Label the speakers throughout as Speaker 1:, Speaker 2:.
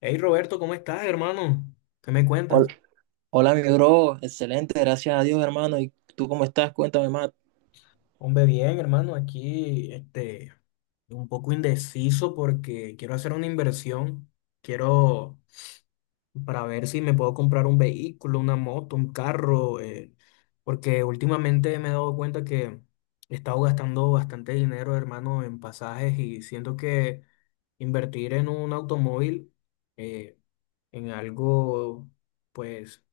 Speaker 1: Hey, Roberto, ¿cómo estás, hermano? ¿Qué me cuentas?
Speaker 2: Hol- Hola, mi bro, excelente, gracias a Dios, hermano. ¿Y tú cómo estás? Cuéntame más.
Speaker 1: Hombre, bien, hermano, aquí un poco indeciso porque quiero hacer una inversión. Quiero, para ver si me puedo comprar un vehículo, una moto, un carro, porque últimamente me he dado cuenta que he estado gastando bastante dinero, hermano, en pasajes y siento que invertir en un automóvil, eh, en algo, pues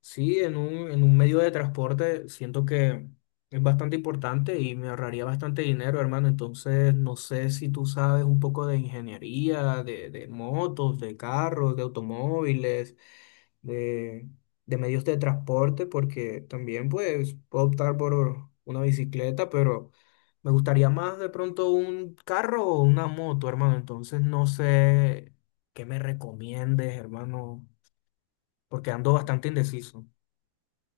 Speaker 1: sí, en un medio de transporte siento que es bastante importante y me ahorraría bastante dinero, hermano. Entonces, no sé si tú sabes un poco de ingeniería, de motos, de carros, de automóviles, de, de medios de transporte, porque también pues puedo optar por una bicicleta, pero me gustaría más de pronto un carro o una moto, hermano. Entonces, no sé qué me recomiendes, hermano, porque ando bastante indeciso.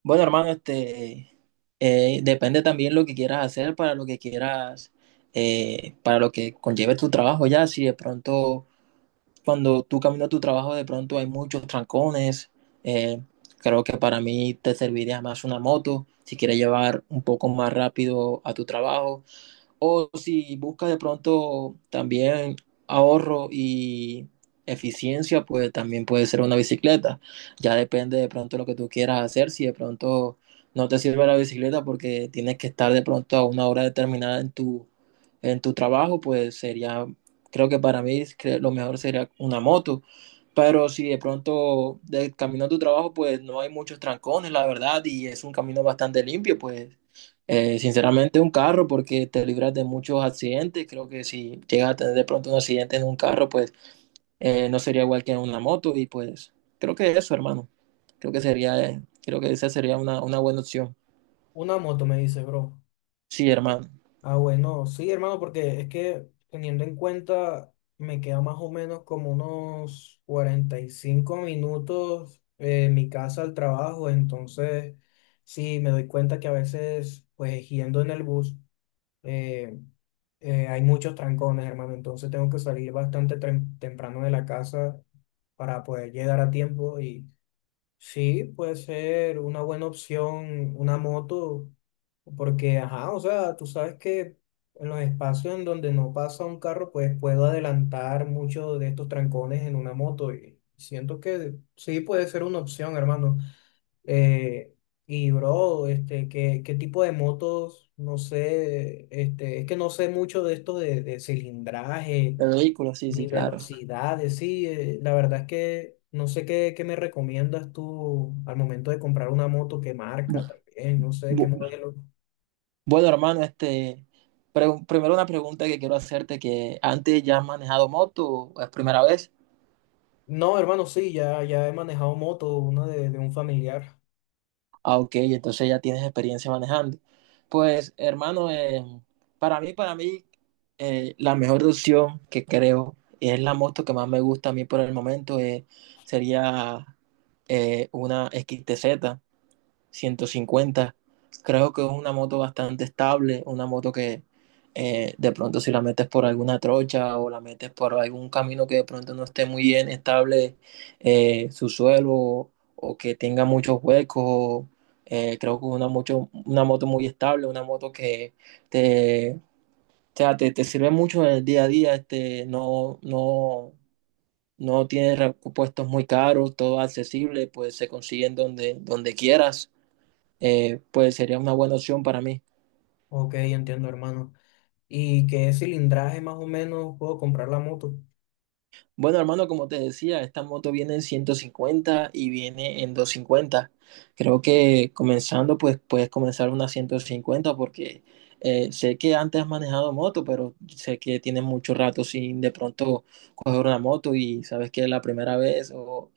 Speaker 2: Bueno, hermano, depende también lo que quieras hacer para lo que quieras, para lo que conlleve tu trabajo ya. Si de pronto, cuando tú caminas a tu trabajo, de pronto hay muchos trancones. eh, Creo que para mí te serviría más una moto si quieres llevar un poco más rápido a tu trabajo. O si buscas de pronto también ahorro y eficiencia, pues también puede ser una bicicleta. Ya depende de pronto lo que tú quieras hacer. Si de pronto no te sirve la bicicleta porque tienes que estar de pronto a una hora determinada en tu trabajo, pues sería, creo que para mí lo mejor sería una moto. Pero si de pronto de camino a tu trabajo, pues no hay muchos trancones, la verdad, y es un camino bastante limpio, pues sinceramente, un carro, porque te libras de muchos accidentes. Creo que si llegas a tener de pronto un accidente en un carro, pues no sería igual que en una moto. Y pues creo que eso, hermano. Creo que sería, creo que esa sería una buena opción.
Speaker 1: Una moto, me dice, bro.
Speaker 2: Sí, hermano.
Speaker 1: Ah, bueno, sí, hermano, porque es que teniendo en cuenta, me queda más o menos como unos 45 minutos mi casa al trabajo. Entonces sí, me doy cuenta que a veces, pues yendo en el bus, eh, hay muchos trancones, hermano, entonces tengo que salir bastante temprano de la casa para poder llegar a tiempo. Y sí, puede ser una buena opción una moto, porque, ajá, o sea, tú sabes que en los espacios en donde no pasa un carro, pues puedo adelantar muchos de estos trancones en una moto y siento que sí puede ser una opción, hermano. Eh, y, bro, ¿qué, qué tipo de motos? No sé, este, es que no sé mucho de esto de cilindraje
Speaker 2: El vehículo, sí,
Speaker 1: ni
Speaker 2: sí, claro.
Speaker 1: velocidades, sí. La verdad es que no sé qué, qué me recomiendas tú al momento de comprar una moto, qué
Speaker 2: Bu-
Speaker 1: marca también, no sé qué
Speaker 2: bu-
Speaker 1: modelo.
Speaker 2: bueno, hermano, primero una pregunta que quiero hacerte, que antes ya has manejado moto, ¿o es primera vez?
Speaker 1: No, hermano, sí, ya he manejado moto, una de un familiar.
Speaker 2: Ah, ok, entonces ya tienes experiencia manejando. Pues, hermano, para mí, la mejor opción que creo, y es la moto que más me gusta a mí por el momento, sería una XTZ 150. Creo que es una moto bastante estable, una moto que de pronto si la metes por alguna trocha o la metes por algún camino que de pronto no esté muy bien estable su suelo o que tenga muchos huecos, creo que es una moto muy estable, una moto que o sea, te sirve mucho en el día a día, no, no, no tiene repuestos muy caros, todo accesible, pues se consiguen donde quieras. Pues sería una buena opción para mí.
Speaker 1: Ok, entiendo, hermano. ¿Y qué cilindraje más o menos puedo comprar la moto?
Speaker 2: Bueno, hermano, como te decía, esta moto viene en 150 y viene en 250. Creo que comenzando, pues puedes comenzar una 150 porque sé que antes has manejado moto, pero sé que tienes mucho rato sin de pronto coger una moto y sabes que es la primera vez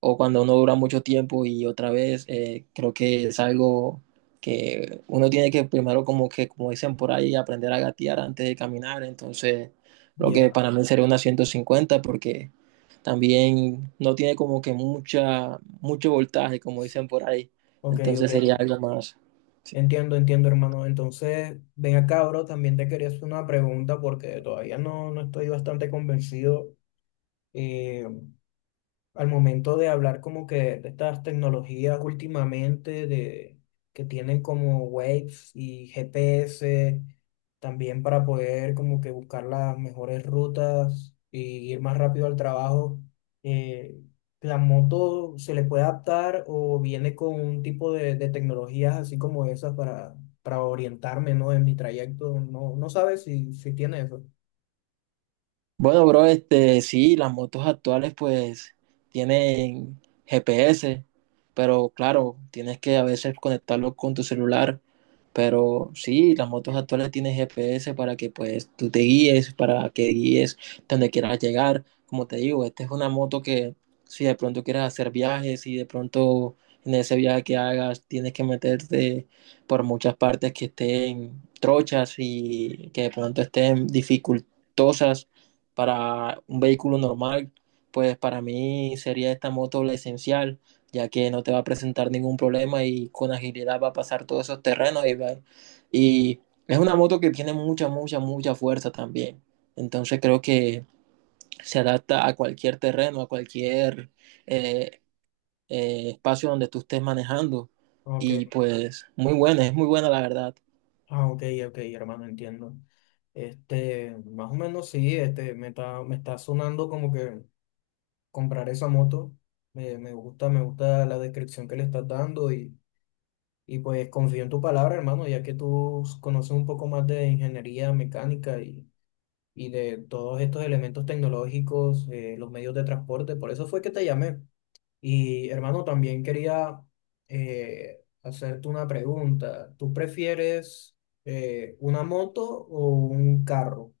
Speaker 2: o cuando uno dura mucho tiempo y otra vez, creo que es algo que uno tiene que primero como que, como dicen por ahí, aprender a gatear antes de caminar. Entonces lo que
Speaker 1: Ya,
Speaker 2: para mí sería una 150, porque también no tiene como que mucho voltaje, como dicen por ahí,
Speaker 1: ok, ok.
Speaker 2: entonces sería algo más. Sí.
Speaker 1: Entiendo, entiendo, hermano. Entonces, ven acá, bro, también te quería hacer una pregunta porque todavía no estoy bastante convencido. eh, Al momento de hablar como que de estas tecnologías últimamente de, que tienen como Waves y GPS, también para poder como que buscar las mejores rutas y ir más rápido al trabajo, eh, ¿la moto se le puede adaptar o viene con un tipo de tecnologías así como esas para orientarme, ¿no? en mi trayecto? No, no sabes si, si tiene eso.
Speaker 2: Bueno, bro, sí, las motos actuales pues tienen GPS, pero claro, tienes que a veces conectarlo con tu celular, pero sí, las motos actuales tienen GPS para que pues tú te guíes, para que guíes donde quieras llegar. Como te digo, esta es una moto que si de pronto quieres hacer viajes y de pronto en ese viaje que hagas tienes que meterte por muchas partes que estén trochas y que de pronto estén dificultosas para un vehículo normal, pues para mí sería esta moto la esencial, ya que no te va a presentar ningún problema y con agilidad va a pasar todos esos terrenos y es una moto que tiene mucha, mucha, mucha fuerza también. Entonces creo que se adapta a cualquier terreno, a cualquier eh, espacio donde tú estés manejando. Y
Speaker 1: Ok.
Speaker 2: pues muy buena, es muy buena la verdad.
Speaker 1: Ah, ok, ok, hermano, entiendo. Este, más o menos sí, me está sonando como que comprar esa moto. Me, me gusta la descripción que le estás dando y pues confío en tu palabra, hermano, ya que tú conoces un poco más de ingeniería mecánica y de todos estos elementos tecnológicos, los medios de transporte. Por eso fue que te llamé. Y hermano, también quería hacerte una pregunta. ¿Tú prefieres, una moto o un carro?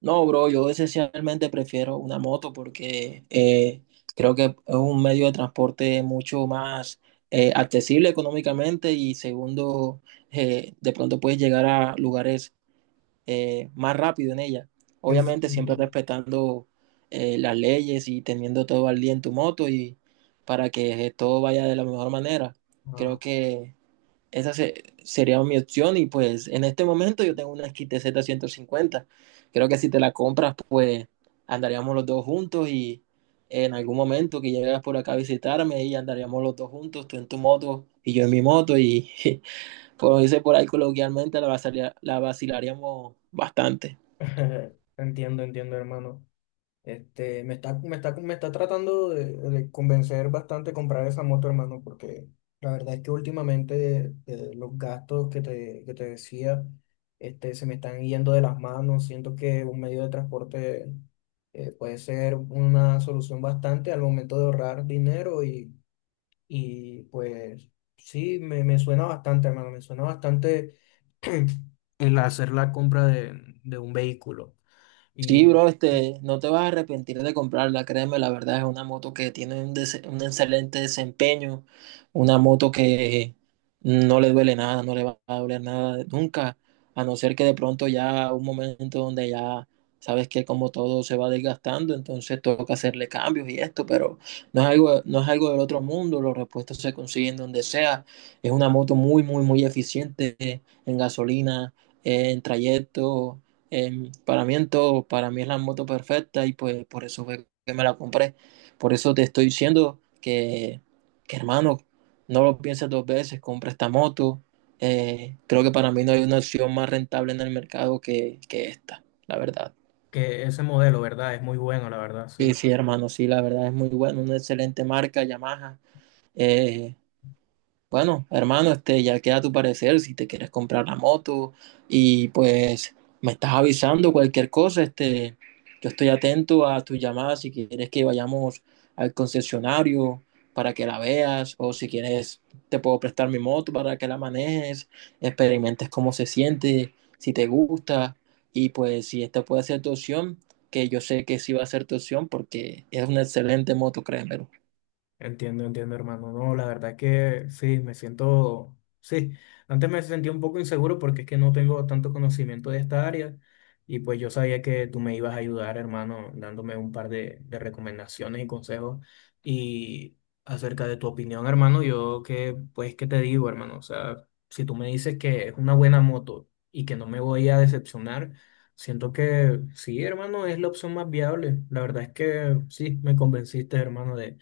Speaker 2: No, bro, yo esencialmente prefiero una moto porque creo que es un medio de transporte mucho más accesible económicamente. Y segundo, de pronto puedes llegar a lugares más rápido en ella.
Speaker 1: En-
Speaker 2: Obviamente siempre
Speaker 1: entiendo.
Speaker 2: respetando las leyes y teniendo todo al día en tu moto y para que todo vaya de la mejor manera.
Speaker 1: Ah,
Speaker 2: Creo que esa sería mi opción y pues en este momento yo tengo una XTZ 50. Creo que si te la compras pues andaríamos los dos juntos y en algún momento que llegas por acá a visitarme y andaríamos los dos juntos, tú en tu moto y yo en mi moto y como dice por ahí coloquialmente la vacilaríamos bastante.
Speaker 1: entiendo, entiendo, hermano. Este, me está, me está, me está tratando de convencer bastante comprar esa moto, hermano, porque la verdad es que últimamente los gastos que te decía, se me están yendo de las manos. Siento que un medio de transporte puede ser una solución bastante al momento de ahorrar dinero y pues sí, me suena bastante, hermano, me suena bastante el hacer la compra de un vehículo.
Speaker 2: Sí, bro, no te vas a arrepentir de comprarla, créeme. La verdad es una moto que tiene un excelente desempeño, una moto que no le duele nada, no le va a doler nada nunca, a no ser que de pronto ya un momento donde ya sabes que como todo se va desgastando, entonces toca hacerle cambios y esto, pero no es algo del otro mundo. Los repuestos se consiguen donde sea, es una moto muy, muy, muy eficiente en gasolina, en trayecto. Para mí en todo, para mí es la moto perfecta, y pues por eso fue que me la compré. Por eso te estoy diciendo que, hermano, no lo pienses dos veces, compra esta moto. Creo que para mí no hay una opción más rentable en el mercado que esta, la verdad.
Speaker 1: Que ese modelo, ¿verdad? Es muy bueno, la verdad,
Speaker 2: Sí,
Speaker 1: sí.
Speaker 2: sí, hermano, sí, la verdad es muy bueno, una excelente marca, Yamaha. Eh, Bueno, hermano, ya queda tu parecer si te quieres comprar la moto, y pues me estás avisando cualquier cosa. Yo estoy atento a tus llamadas si quieres que vayamos al concesionario para que la veas, o si quieres te puedo prestar mi moto para que la manejes, experimentes cómo se siente, si te gusta, y pues si esta puede ser tu opción, que yo sé que sí va a ser tu opción porque es una excelente moto, créemelo.
Speaker 1: Entiendo, entiendo, hermano. No, la verdad que sí, me siento, sí, antes me sentía un poco inseguro porque es que no tengo tanto conocimiento de esta área y pues yo sabía que tú me ibas a ayudar, hermano, dándome un par de recomendaciones y consejos y acerca de tu opinión, hermano, yo que, pues, ¿qué te digo, hermano? O sea, si tú me dices que es una buena moto y que no me voy a decepcionar, siento que sí, hermano, es la opción más viable. La verdad es que sí, me convenciste, hermano, de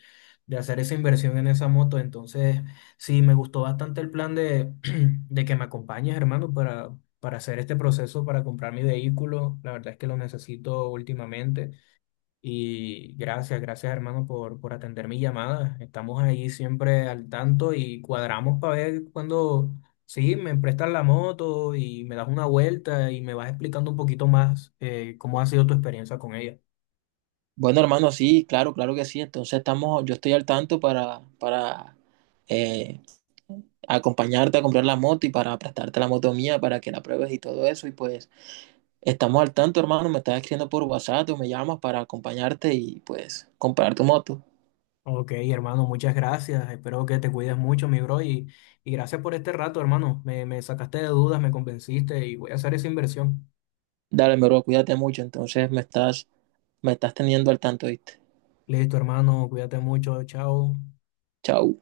Speaker 1: de hacer esa inversión en esa moto. Entonces, sí, me gustó bastante el plan de, de que me acompañes, hermano, para hacer este proceso, para comprar mi vehículo. La verdad es que lo necesito últimamente. Y gracias, hermano, por atender mi llamada. Estamos ahí siempre al tanto y cuadramos para ver cuando sí, me prestas la moto y me das una vuelta y me vas explicando un poquito más cómo ha sido tu experiencia con ella.
Speaker 2: Bueno, hermano, sí, claro, claro que sí. Entonces estamos, yo estoy al tanto para eh, acompañarte a comprar la moto y para prestarte la moto mía para que la pruebes y todo eso. Y pues estamos al tanto, hermano. Me estás escribiendo por WhatsApp o me llamas para acompañarte y pues comprar tu moto.
Speaker 1: Ok, hermano, muchas gracias. Espero que te cuides mucho, mi bro, y gracias por este rato, hermano. Me sacaste de dudas, me convenciste y voy a hacer esa inversión.
Speaker 2: Dale, mi bro, cuídate mucho. Entonces me estás teniendo al tanto, ¿viste?
Speaker 1: Listo, hermano, cuídate mucho, chao.
Speaker 2: Chao.